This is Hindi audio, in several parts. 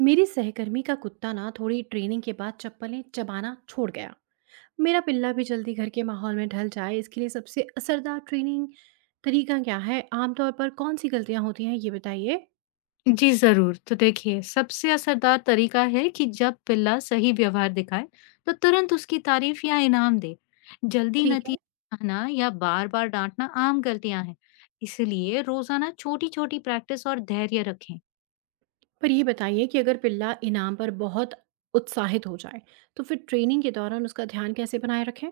मेरी सहकर्मी का कुत्ता ना थोड़ी ट्रेनिंग के बाद चप्पलें चबाना छोड़ गया। मेरा पिल्ला भी जल्दी घर के माहौल में ढल जाए, इसके लिए सबसे असरदार ट्रेनिंग तरीका क्या है? आमतौर पर कौन सी गलतियां होती हैं, ये बताइए। जी ज़रूर। तो देखिए, सबसे असरदार तरीका है कि जब पिल्ला सही व्यवहार दिखाए, तो तुरंत उसकी तारीफ या इनाम दे। जल्दी ठीक है। नतीजा दिखाना या बार-बार डांटना आम गलतियां हैं। इसलिए रोज़ाना छोटी-छोटी प्रैक्टिस और धैर्य रखें। पर ये बताइए कि अगर पिल्ला इनाम पर बहुत उत्साहित हो जाए, तो फिर ट्रेनिंग के दौरान उसका ध्यान कैसे बनाए रखें?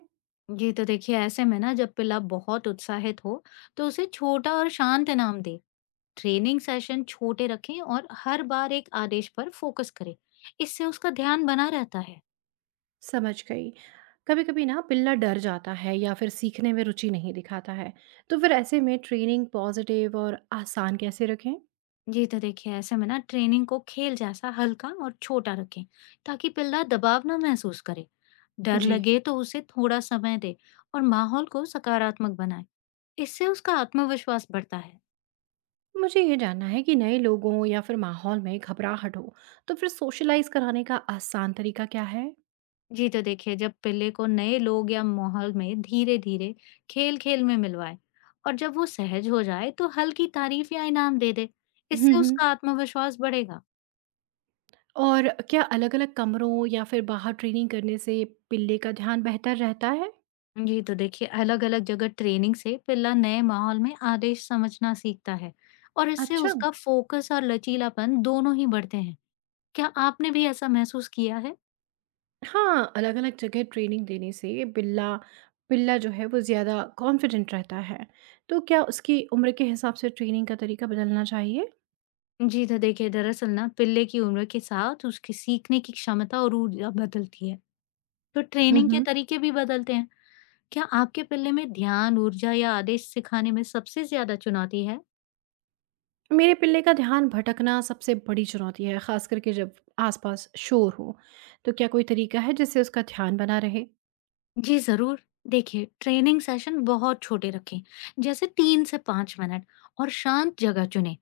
जी तो देखिए, ऐसे में ना जब पिल्ला बहुत उत्साहित हो, तो उसे छोटा और शांत इनाम दे। ट्रेनिंग सेशन छोटे रखें और हर बार एक आदेश पर फोकस करें। इससे उसका ध्यान बना रहता है। समझ गई। कभी कभी ना पिल्ला डर जाता है या फिर सीखने में रुचि नहीं दिखाता है, तो फिर ऐसे में ट्रेनिंग पॉजिटिव और आसान कैसे रखें? जी, तो देखिए ऐसे में ना ट्रेनिंग को खेल जैसा हल्का और छोटा रखें ताकि पिल्ला दबाव ना महसूस करे। डर जी। लगे तो उसे थोड़ा समय दे और माहौल को सकारात्मक बनाए। इससे उसका आत्मविश्वास बढ़ता है। मुझे ये जानना है कि नए लोगों या फिर माहौल में घबराहट हो, तो फिर सोशलाइज कराने का आसान तरीका क्या है? जी तो देखिए जब पिल्ले को नए लोग या माहौल में धीरे धीरे खेल खेल में मिलवाए और जब वो सहज हो जाए तो हल्की तारीफ या इनाम दे दे। हम्म इससे हम्म। उसका आत्मविश्वास बढ़ेगा। और क्या अलग-अलग कमरों या फिर बाहर ट्रेनिंग करने से पिल्ले का ध्यान बेहतर रहता है? जी, तो देखिए अलग-अलग जगह ट्रेनिंग से पिल्ला नए माहौल में आदेश समझना सीखता है और इससे अच्छा। उसका फोकस और लचीलापन दोनों ही बढ़ते हैं। क्या आपने भी ऐसा महसूस किया है? हाँ, अलग-अलग जगह ट्रेनिंग देने से बिल्ला पिल्ला जो है वो ज़्यादा कॉन्फिडेंट रहता है। तो क्या उसकी उम्र के हिसाब से ट्रेनिंग का तरीका बदलना चाहिए? जी, तो देखिए दरअसल ना पिल्ले की उम्र के साथ उसकी सीखने की क्षमता और ऊर्जा बदलती है, तो ट्रेनिंग के हम्म। तरीके भी बदलते हैं। क्या आपके पिल्ले में ध्यान, ऊर्जा या आदेश सिखाने में सबसे ज्यादा चुनौती है? मेरे पिल्ले का ध्यान भटकना सबसे बड़ी चुनौती है, ख़ास करके जब आसपास शोर हो। तो क्या कोई तरीका है जिससे उसका ध्यान बना रहे? जी ज़रूर। देखिए, ट्रेनिंग सेशन बहुत छोटे रखें, जैसे 3 से 5 मिनट और शांत जगह चुनें।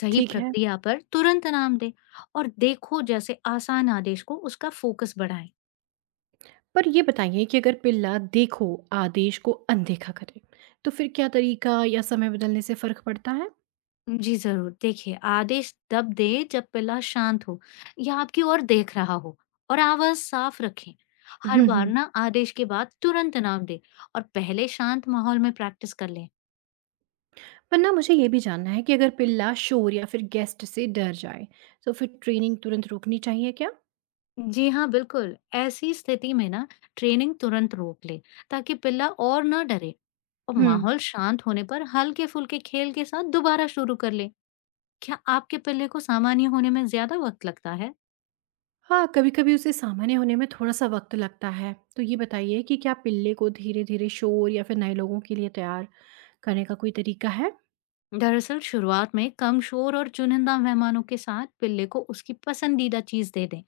सही ठीक है। प्रक्रिया पर तुरंत इनाम दें और देखो जैसे आसान आदेश को उसका फोकस बढ़ाएँ। पर ये बताइए कि अगर पिल्ला देखो आदेश को अनदेखा करे, तो फिर क्या तरीका या समय बदलने से फ़र्क पड़ता है? जी ज़रूर। देखिए, आदेश तब दें जब पिल्ला शांत हो या आपकी ओर देख रहा हो और आवाज़ साफ रखें। हर हम्म बार हम्म। ना आदेश के बाद तुरंत इनाम दें और पहले शांत माहौल में प्रैक्टिस कर लें। वरना मुझे ये भी जानना है कि अगर पिल्ला शोर या फिर गेस्ट से डर जाए, तो फिर ट्रेनिंग तुरंत रोकनी चाहिए क्या? जी हाँ, बिल्कुल। ऐसी स्थिति में ना ट्रेनिंग तुरंत रोक ले ताकि पिल्ला और ना डरे और हम्म। माहौल शांत होने पर हल्के-फुल्के खेल के साथ दोबारा शुरू कर ले। क्या आपके पिल्ले को सामान्य होने में ज्यादा वक्त लगता है? हाँ, कभी-कभी उसे सामान्य होने में थोड़ा-सा वक़्त लगता है। तो ये बताइए कि क्या पिल्ले को धीरे-धीरे शोर या फिर नए लोगों के लिए तैयार करने का कोई तरीका है? दरअसल शुरुआत में कम शोर और चुनिंदा मेहमानों के साथ पिल्ले को उसकी पसंदीदा चीज दे दें।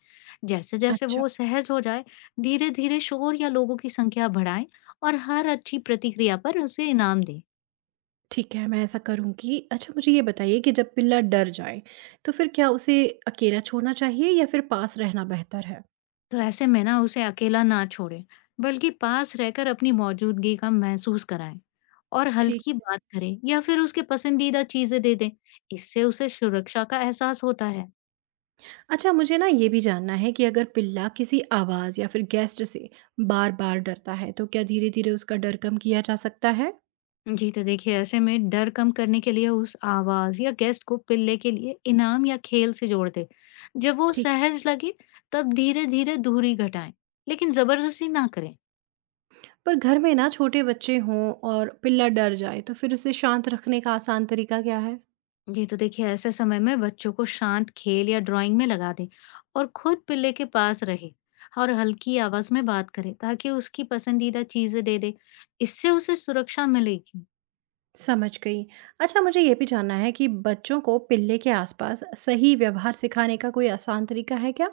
जैसे-जैसे अच्छा। वो सहज हो जाए, धीरे-धीरे शोर या लोगों की संख्या बढ़ाएं और हर अच्छी प्रतिक्रिया पर उसे इनाम दें। ठीक है, मैं ऐसा करूँगी। अच्छा, मुझे ये बताइए कि जब पिल्ला डर जाए, तो फिर क्या उसे अकेला छोड़ना चाहिए या फिर पास रहना बेहतर है? तो ऐसे में ना उसे अकेला ना छोड़े, बल्कि पास रहकर अपनी मौजूदगी का महसूस कराएं और ठीक। हल्की बात करें या फिर उसके पसंदीदा चीजें दे दें। इससे उसे सुरक्षा का एहसास होता है। अच्छा, मुझे ना ये भी जानना है कि अगर पिल्ला किसी आवाज़ या फिर गेस्ट से बार-बार डरता है, तो क्या धीरे-धीरे उसका डर कम किया जा सकता है? जी तो देखिए ऐसे में डर कम करने के लिए उस आवाज या गेस्ट को पिल्ले के लिए इनाम या खेल से जोड़ दे। जब वो ठीक। सहज लगे तब धीरे धीरे दूरी घटाएं, लेकिन जबरदस्ती ना करें। पर घर में ना छोटे बच्चे हों और पिल्ला डर जाए, तो फिर उसे शांत रखने का आसान तरीका क्या है? ये तो देखिए ऐसे समय में बच्चों को शांत खेल या ड्राइंग में लगा दें और खुद पिल्ले के पास रहे और हल्की आवाज में बात करें ताकि उसकी पसंदीदा चीजें दे दे। इससे उसे सुरक्षा मिलेगी। समझ गई। अच्छा, मुझे ये भी जानना है कि बच्चों को पिल्ले के आसपास सही व्यवहार सिखाने का कोई आसान तरीका है क्या?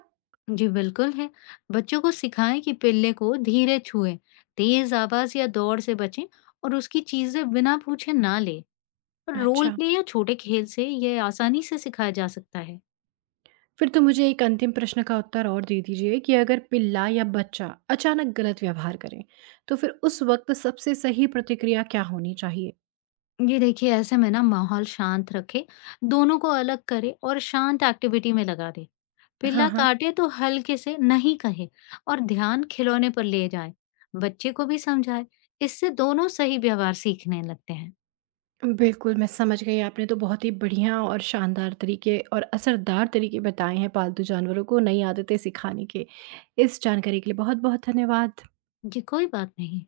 जी बिल्कुल है। बच्चों को सिखाएं कि पिल्ले को धीरे छुएं, तेज आवाज या दौड़ से बचें और उसकी चीजें बिना पूछे ना ले। और रोल अच्छा। प्ले या छोटे खेल से यह आसानी से सिखाया जा सकता है। फिर तो मुझे एक अंतिम प्रश्न का उत्तर और दे दीजिए कि अगर पिल्ला या बच्चा अचानक गलत व्यवहार करें, तो फिर उस वक्त सबसे सही प्रतिक्रिया क्या होनी चाहिए? ये देखिए ऐसे में ना माहौल शांत रखे, दोनों को अलग करे और शांत एक्टिविटी में लगा दे। हाँ पिल्ला हाँ। काटे तो हल्के से नहीं कहे और ध्यान खिलौने पर ले जाए। बच्चे को भी समझाए। इससे दोनों सही व्यवहार सीखने लगते हैं। बिल्कुल, मैं समझ गई। आपने तो बहुत ही बढ़िया और शानदार तरीके और असरदार तरीके बताए हैं पालतू जानवरों को नई आदतें सिखाने के। इस जानकारी के लिए बहुत-बहुत धन्यवाद। जी कोई बात नहीं।